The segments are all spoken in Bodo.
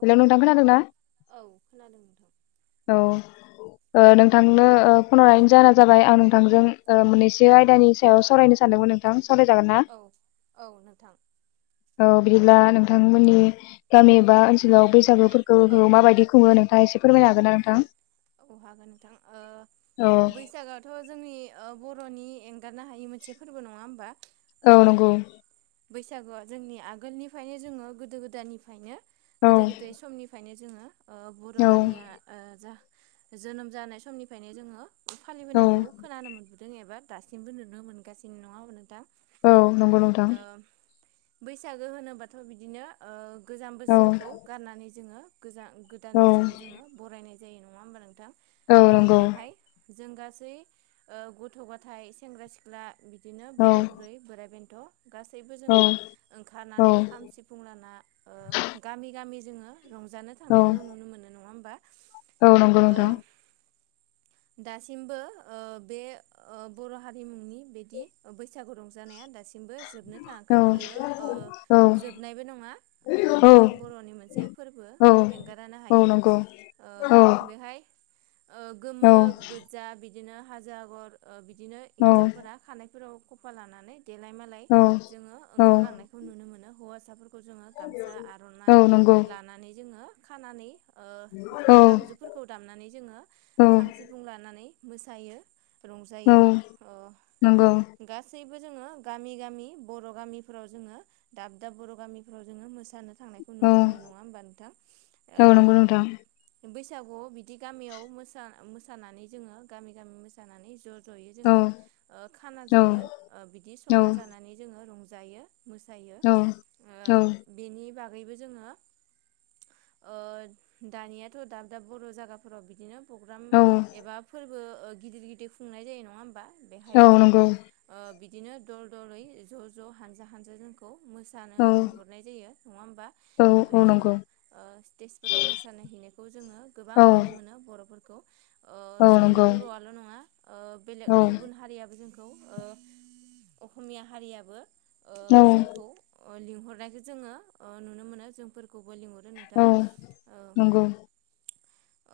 हेल' नोंथां खोनादों ना? औ खोनादों नोंथां। औ नोंथांनो फन हरनि जोना जाबाय आं नोंथांजों मोननैसो आयदानि सायाव सावरायनो सानदोंमोन नोंथां। सावरायजागोन ना औ औ नोंथां। औ बिदिला नोंथांमोननि गामि बा ओनसो बैसागुफोरखौ औ हो माबायदि खुो नोंथाङा एसे फोरमायनो हागोन ना नोंथां? औ हागोन नोंथां औ बैसागआथ' जोंनि बर' बर'नि एंगारनो हायै मोनसे फोरबो नङा होमबा। औ नंगौ बैसागुआ जोंनि आगोलनिफ्रायनो जोङो गोदो गोदायनिफ्रायनो औ गोदो गोदाय समनिफ्रायनो जोङो बर' औ हारिया जा जोनोम जानाय समनिफ्रायनो जोङो। फालिबोनायखौ औ खोनानो मोनबोदों एबा दासिमबो नुनो मोनगासिनो नङा होमबा नोंथां। औ नंगौ नोंथां। ओ बैसागो होनोबाथ' बिदिनो गोजाम बोसोरखौ औ गारनानै जोङो गोजान गोदान औ बोसोरखौ जोङो बरायनाय जायो नङा होमबा नोंथां। औ ओ नंगौ। बेहाय जों गासै गथ' गथाय सेंग्रा सिख्ला बिदिनो औ बोराइ बुरै बोराय बेन्थ गासैबो जों औ औ ओंखारनानै खाम सिफुं लाना गामि गामि जोङो रंजानो औ थांनायखौ नुनो मोनो नङा होमबा। औ नंगौ ओ नोंथां। [inaudible] दासिमबो बे बर' हारिमुनि बिदि बैसागु रंजानाया दासिम दासिमबो जोबनो थाङाखै औ बियो औ जोबनायबो नङा औ बियो बर'नि मोनसे फोरबो औ एंगारनो औ नंगौ हायो औ बेहाय। गोमो औ गोजजा बिदिनो हाजो आगर बिदिनो औ हिन्जावफोरा खानायफोराव खफा लानानै देलाय मालाय औ जोङो औ ओंखारलांनायखौ नुनो मोनो हौवासा जों गामसा आर'नाय औ नंगौ लानानै जों खानानै ओ औ दामजुफोरखौ दामनानै जोङो औ खाम सिफुं लानानै मोसायो। औ रंजायो नंगौ गासैबो जोङो गामि गामि बर' गामिफ्राव जोङो दाब दाब बर' गामिफ्राव जोङो मोसानो थांनायखौ औ नुनो मोनो नङा होमबा नोंथां। औ नंगौ नोंथां बैसागु बिदि गामियाव मोसानानै जोङो गामि गामि मोसानानै ज' जयै औ जोङो खाना औ जायो बिदि औ संना जानानै जोङो रंजायो मोसायो औ औ बेनि बा बगैबो जोङो दानियाथ' दाब दाब बर' जायगाफोराव बिदिनो प्रग्राम औ एबा फोरबो गिदिर गिदिर खुंनाय जायो नङा होमबा। औ बेहायबो जोंखौ नंगौ बिदिनो दल दलै ज' ज' हानजा हानजा जोंखौ औ मोसानो लिंहरनाय जायो नङा होमबा औ औ बेवहाय जोङो नंगौ स्टेजफोराव मोस हैैनो खौ जोङो औ गोबां नुनो मोनो बर'फोरखौ ओ औ नंगौ औ जोंनि नंगौ बर'आल' नङा ओ बेलेग औ गुबुन हारियाबो जोंखौ खौ ओ अखमिया हारियाबो ओ औ जोंखौ ओ लिंहरनायखौ जोङो ओ नुनो मोनो जोंफोरखौबो लिंहरो नोंथां औ ओ।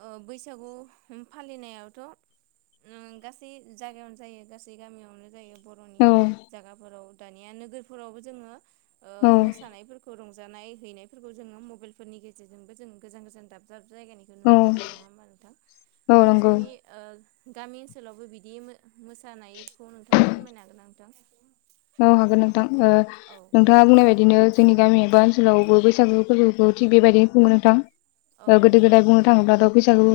ओ बैसागु फालिनायावथ' ओं गासै जायगायावनो जायो गासै गामियावनो जायो। बर'नि जागाफोराव दानिया नोगोरफोरावबो जोङो ओ मोसानायफोरखौ रं जानाय हैनायफोरखौ जोङो मबाइलफोरनि गेजेरजोंबो जों गोजान गोजान दाब दाब जायगानिखौ नुनो मोनो नङा होमबा नोंथां? नंगौ औ नोंसोरनि ओ गामि ओनसोलावबो बिदि मो मोसानायखौ नोंथाङा फोरमायनो हागोन ना नोंथां? औ हागोन नोंथां ओ औ नोंथाङा बुंनाय बायदिनो जोंनि गामि एबा ओन ओनसोलावबो बैसागु फोरबोखौ थिग बेबायदिनो खुङो नोंथां। औ ओ गोदो नंगौ गोदाय बुंनो थाङोब्लाथ' बैसागु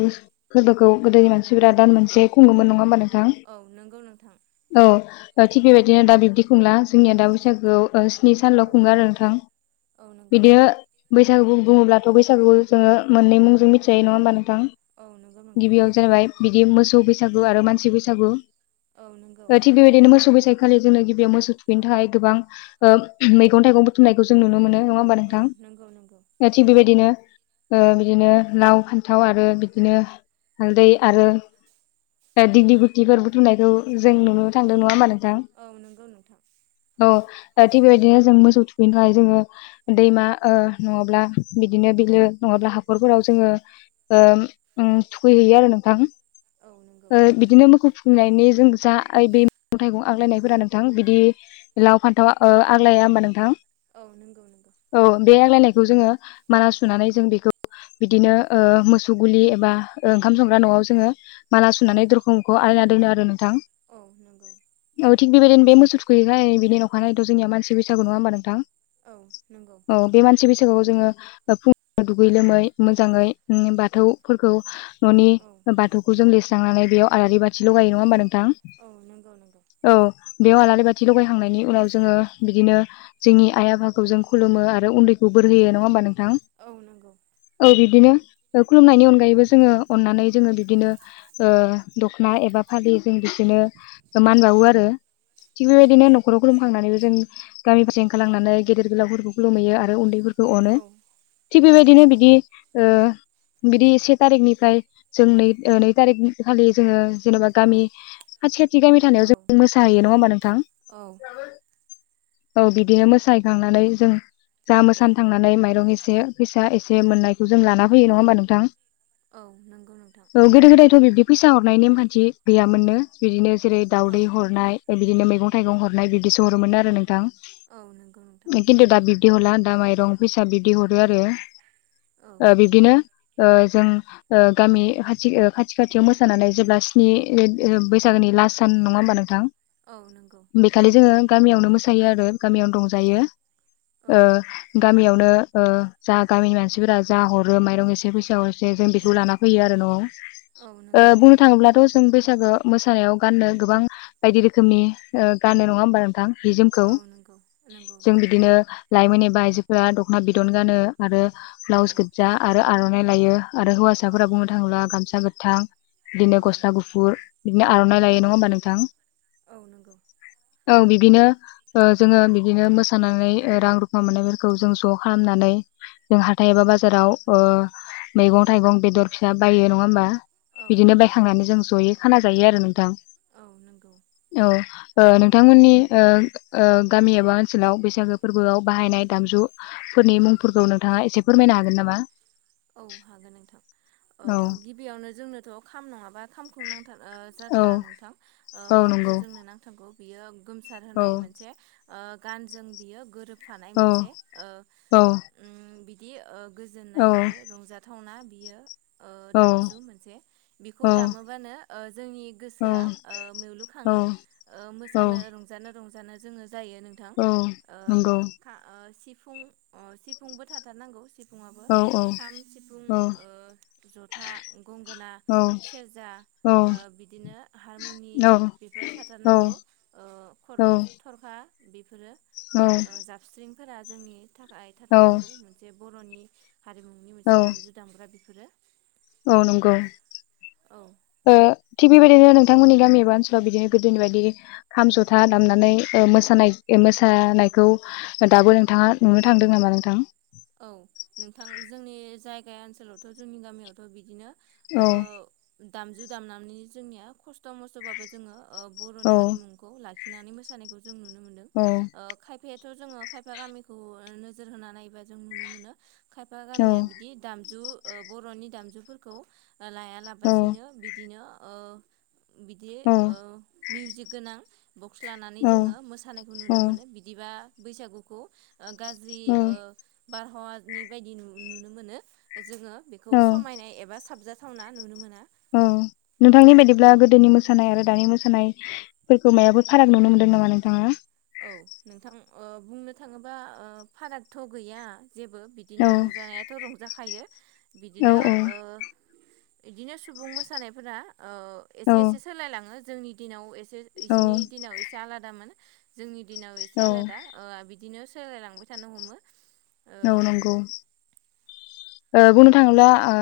फोरबोखौ गोदोनि मानसिफोरा दान मोनसे खुङोमोन नङा होमबा नों औ नंगौ नोंथां। ओ थिग बेबायदिनो दा बिबदि खुंला जोंनिया दा बैसागोआव ओ स्नि सानल' औ खुङो आरो नोंथां औ नंगौ बिदि बै बैसागु बुङोब्लाथ' बैसागुखौ जोङो मोननै मुंजों मिथिजायो नङा होनबा नों थां औ नंगौ नोंथां गिबियाव जागायबाय बिदि मोसौ बैसागु आरो मानसि बैसागु। औ नंगौ ओ थिग बेबायदिनो मोसौ बेसागो खालि जोंनो गिबियाव मोसौ थुखैनो थाखाय गोबां ओ मैगं थाइगं बुथुमनायखौ जों नुनो मोनो। नङा होमबा औ नोंथां? नंगौ नंगौ ओ थिग बेबायदिनो ओ बिदिनो लाव फान्थाव आरो बिदिनो हालदै आरो दिगलि गुथिफोर बुथुमनायखौ जों औ नुनो थांदों नङा होमबा नोंथां? औ नंगौ नोंथां [unintelligible] औ ओ थिग बेबायदिनो जों मोसौ थुखैनोखाय जोङो दैमा ओ नङाब्ला बिदिनो बिलो नङाब्ला हाखरफोराव जोङो ओ उम थुखैहैयो आरो नोंथां। औ नंगौ ओ बिदिनो मोखौ थुखैनायनि जों जा ए बे मेगं थाइगं आग्लायनायफोरा नोंथां बि दि लाव फान्थाव ओ आग्लाया होनबा नोंथां? औ नंगौ नंगौ औ बे आग्लायनाय बेखौ जोङो माला सुनानै जों बेखौ बिदिनो ओ मोसौ गुलि एबा ओ ओंखाम संग्रा न'आव जोङो माला औ सुनानै दरखं मोखांआव आलाय ना दोनो आरो नोंथां औ नंगौ न'थिं बेबायदिनो बे मोसौ थु खैयोखाय बिनि नखानायैथ' जोंनिया मानसि बैसागु नङा होमबा नोंथां? औ नंगौ औ बे मानसि बैसा गुआव जोङो ओ फुंआव दुगै लोमै मोजाङै उम बाथौफोरखौ न'नि औ बाथौखौ जों लिरस्रांनानै बेयाव आलारि बाथि लगायो नङा होमबा नों थां औ नंगौ नंगौ औ बेयाव आलारि बाथ थि लगायखांनायनि उनाव जोङो बिदिनो जोंनि आइ आफाखौ जों खुलुमो आरो उन्दै खौ बोर औ होयो नङा होमबा नोंथां? औ नंगौ औ बिद बिदिनो ओ खुलुमनायनि अनगायैबो जोङो अननानै जोङो बिबदिनो ओ दख'ना एबा फालि बिजों बिदिनो मान बावो औ आरो थिग औ बेबायदिनो नख'राव खुलुमखां नानै जों गामि फारसे ओंखारलांनानै गेदेर गोलावफोरखौ खुुलुमहैयो आरो उन्दैफोर खौ अनो औ थिग औ बेबायदिनो बिदि ओ बिदि से थारिखनिफ्राय जों नै ओ नै थारिख खालि जोङो जेनेबा गामि खाथि खाथि गामि थानायाव औ जों मोसाहैयो नङा होमबा नों औ औ बिदिनो मोसाहैखांनानै जों जा मोसानो थांनानै माइरं एसे फैसा एसे मोननायखौ जों लाना फैयो नङा होमबा नोंथां? औ नंगौ नोंथां। औ गोदो गोदायथ' बिब्दि फैसा हरनाय नेमखान्थि गैयामोननो बिदिनो जेरै दावदै औ हरनाय बिदिनो मै मैगं थाइगं हरनाय बिदिसो हरोमोननो आरो नोंथां। औ नंगौ नोंथां। बिदि हरला दा माइरं फैसा दा बिदि हरो आरो औ बिदिनो ओ जों ओ गामि खा खाथि खाथियाव मोसानानै जेब्ला स्नि बैसागोनि लास्ट सान नङा होमबा नोंथां? औ नंगौ बेखालि जोङो गामियावनो मोसायो आरो गामियावनो रंजायो औ ओ गामियावनो ओ जा गामिनि मानसिफोरा जा हरो माइरं एसे फैसा जे जों औ बेखौ लाना फैयो आरो नआव औ ओ नंगौ बुंनो थाङोब्लाथ जों बैसागो मोसानायाव गाननो गोबां बायदि रोखोमनि ओ गानो नङा होमबा नोंथां? जि जोमखौ औ नंगौ नंगौ जों बिदिनो लाइमोन एबा आइजोफोरा दखना बिदन गानो आरो औ ब्लाउस गोजा आरो आरनाइ लायो आरो औ हौवासाफोरा बुंनो थाङोब्ला गामसा गोथां बिदिनो औ गस्ला गुफुर बिदिनो आरनाइ लायो नङा होमबा नोंथां औ नंगौ औ बिदिनो ओ जोङो बिदिनो मोसानानै रां रुफा मोननायफोरखौ जों ज खालामनानै जों हाथाय एबा बाजाराव ओ मैगं थाइगं बेदर फिसा बायो नङा होमबा औ बिदिनो नंगौ बायखांनानै जों जयै खाना जायो आरो नोंथां औ नंगौ औ ओ नोंथांमोननि ओ गामि एबा ओनसोलाव बैसागो फोरबोआव बाहायनाय दामजु फोरनि मुंफोरखौ नोंथाङा एसे फोरमायनो हागोन नामा? औ हागोन नोंथां ओ औ गिबियावनो जोंनोथ खाम नङाबा खामखौ नां ओ औ जाथारा नोंथां ओ औ खामखौ नंगौ जोंनो नांथारगौ बियो गोमसार औ होनाय मोनसे ओ गानजों बियो गोरोब थानाय औ मोनसे ओ औ ओम बिदि ओ गोजोननाय औ बिदि रंजाथ थावना बियो ओ औ दामजु मोनसे बेखौ दामोबानो ओ जोंनि गोसोआ ओ मेवलु खां औ खाङो ओ औ मोसानो रंजानो रंजानो जोङो जायो नोंथां औ नंगौ सिफुं अ सिफुंबो थाथारनांगौ सिफुंआबो ओ औ औ खाम सिफुं औ जथा गंगोना औ सेरजा औ ओ बिदिनो हारमुनि बेफोर औ थाथारनांगौ ओ खर थरखा बेफोरो ओ जाबस्रिंफोरा जोंनि थाखाय औ थाथारनांगौ मोनसे बर नि हारिमुनि मोनसे औ दामजु दामग्रा बेफोरो औ नंगौ औ ओ थिग बेबायदिनो नों थांमोननि गामि एबा ओनसोलाव बिदिनो गोदोनि बायदि खाम जथा दामनानै ओ मोसानाय मोसानाय खौ दाबो नोंथाङा नुनो थांदों नामा नोंथां? औ नोंथां जोंनि जायगा ओनसोलावथ जोंनि गामियावथ बिदिनो औ ओ दामजु दामनानै जोंनिया खस्थ मस्थ बाबो जोङो ओ औ बरनि हारिमुखौ लाखि लाखिनानै मोसानायखौ जों नुनो मोन्दों औ ओ खायफाया थ जोङो खायफा गामिखौ ओ नोजोर होना नायोबा जों नुनो मोनो खायफा गामिया बिदि दामजु बर नि दामजुफोरखौ लाया औ लाबासिनो बिदिनो ओ बिदि औ ओ मिउजिक गोनां बक्स लानानै औ जोङो मोसानायखौ नुनो मोनो बिदिबा बैसागुखौ ओ गाज्रि औ ओ बारहावानि बायदि नुनो मोनो जोङो बेखौ औ समायनाय एबा साबजाथावना नुनो मोनो। औ नोंथांनि बायदिब्ला गोदोनि मोसानाय आरो दानि मोसानायफोरखौ मायबा? फोर फाराग नुनो मोनदों जेनेबा नोंथाङा औ नोंथां ओ बुंनो थाङोबा ओ फारागथ गैया जेबो बिदिनो औ रंजानायाथ रंजाखायो औ बिदिनो ओ बिदिनो सुबुं मोसानायफोरा औ एसे एसे सोलायलाङो जोंनि दिनाव औ इसिनि दिनाव एसे आलादामोन जोंनि दिनाव एसे औ आलादा ओ आ बिदिनो सोलायलांबाय थानो हमो ओ नौ नंगौ ओ बुंनो थाङोब्ला ओ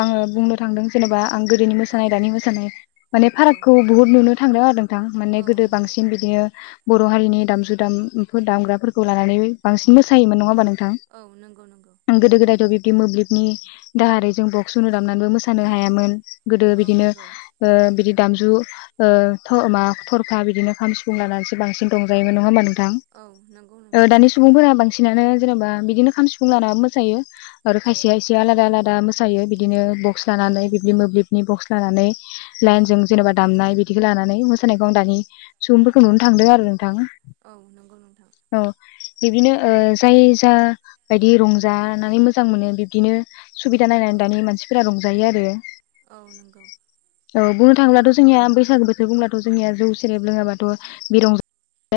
आङो बुंनो थांदों जेनेबा आं गोदोनि मोसानाय औ दानि मोसानाय माने औ फारागखौ बुहुत नुनो थांदों आरो नों थां माने औ गोदो नोंथां औ बांसिन बिदिनो बर हारिनि दामजु दाम-दामग्राफोरखौ लानानै बांसिन मोसायोमोन नङाबा नों औ नंगौ नंगौ थां गोदो गोदायथ बिब्दि मोब्लिबनि दाहारै जों बक्स उनु दामनानैबो मोसानो औ हायामोन गोदो औ बिदिनो नंगौ ओ बिदि दामजु ओ थ मा थरफा बिदिनो खाम सिफुं लानानैसो बांसिन रंजायोमोन नङा ओमबा नों थां औ नंगौ ओ नोंथां दानि सुबुंफोरा बांसिनानो जेनेबा बिदिनो खाम सिफुं लानानै मोसायो आरो औ खायसेया आलादा आलादा मोसायो बिदिनो बक्स औ लानानै नंगौ बिबदि मोब्लिबनि बक्स लानानै औ लाइनजों जेनबा दामनाय बिदिखौ लानानै मोसानायखौ आं दानि सुबुंफोरखौ नुनो थांदों आरो नोंथां औ नोंगौ नोंथां औ बिब्दिनो ओ जाय जा बायदि रंजानानै मोजां मोनो बिब्दिनो सुबिदा औ नायनानै दानि मानसिफोरा रंजायो आरो औ नंगौ औ बुंनो थाङोब्लाथ जोंनिया बैसागो बोथोर बुंब्लाथ जोंनिया जौ सेरेब लोङाब्लााथ बि रंज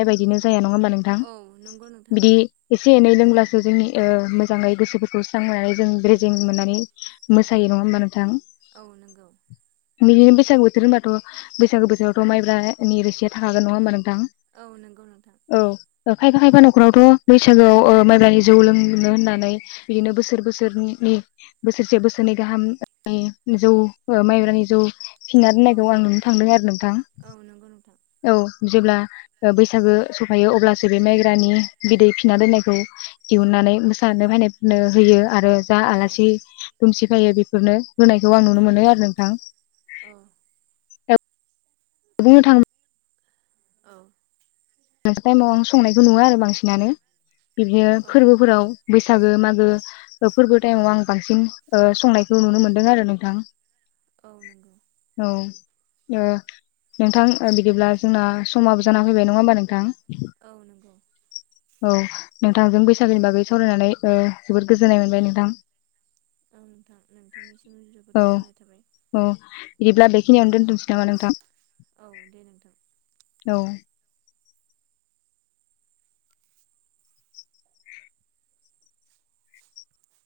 बेबायदिनो जाया नं नङा ओमबा औ नंगौ नोंथां नोंथां बिदि एसे एनै लोंब्लासो जोंनि ओ मोजाङै गोसो खौ स्रांनानै जों रेजें मोननानै मोसायो नङा होमबा नोंथां औ नोंगौ बिदिनो बैसागु बोथोर होनबाथ बैसागो बोथोरावथ मब्रानि रोसिया थाखागोन नङा होनबा नों औ नोंगौ नोंथां ओ खायफा खायफा नखरावथ बैसागोआव ओ माइब्रै जौ लोंनो होननानै बिदिनो बोसोर बोसोरनि नि बोसोरसे बोसोरनै गाहाम नि जौ ओ माइब्रानि जौ फिनना औ दोननायखौ आं नुनो थांदों आरो नोंथां औ नंगौ नोंथां औ जेब्ला ओ बैसागो सफायो अब्लासो बे माइग्रानि बिदै फिना दोननायखौ दिहुनना आनै मोसानो फायनायफोरनो होयो आरो जा औ आलासि दुमसि फायो बेफोरनो होनायखौ आं नुनो मोनो आरो नोंथां औ बुंनो थां औ लान्स टाइमाव आं संनायखौ नुवा आरो बांसिनानो बिदिनो औ फोरबोफोराव बैसागो मागो फोरबो टाइमाव आं बांसिन ओ संनायखौ नुनो मोनदों आरो नोंथां औ नंगौ औ ओ नोंथां ओ बिदिब्ला जोंना समाबो जाना फैबाय नङा होमबा नोंथां औ नोंगौ औ नोंथांजों बैसागोनि बागै सावरायनानै ओ जोबोद गोजोननाय मोनबाय नोंथां औ नोंथां नोंथांनिसिम जोबोद [inaudible] औ गोजोननाय थाबाय औ बिदिब्ला बेखिनियावनो दोनथसै नामा नोंथां औ दे नोंथां औ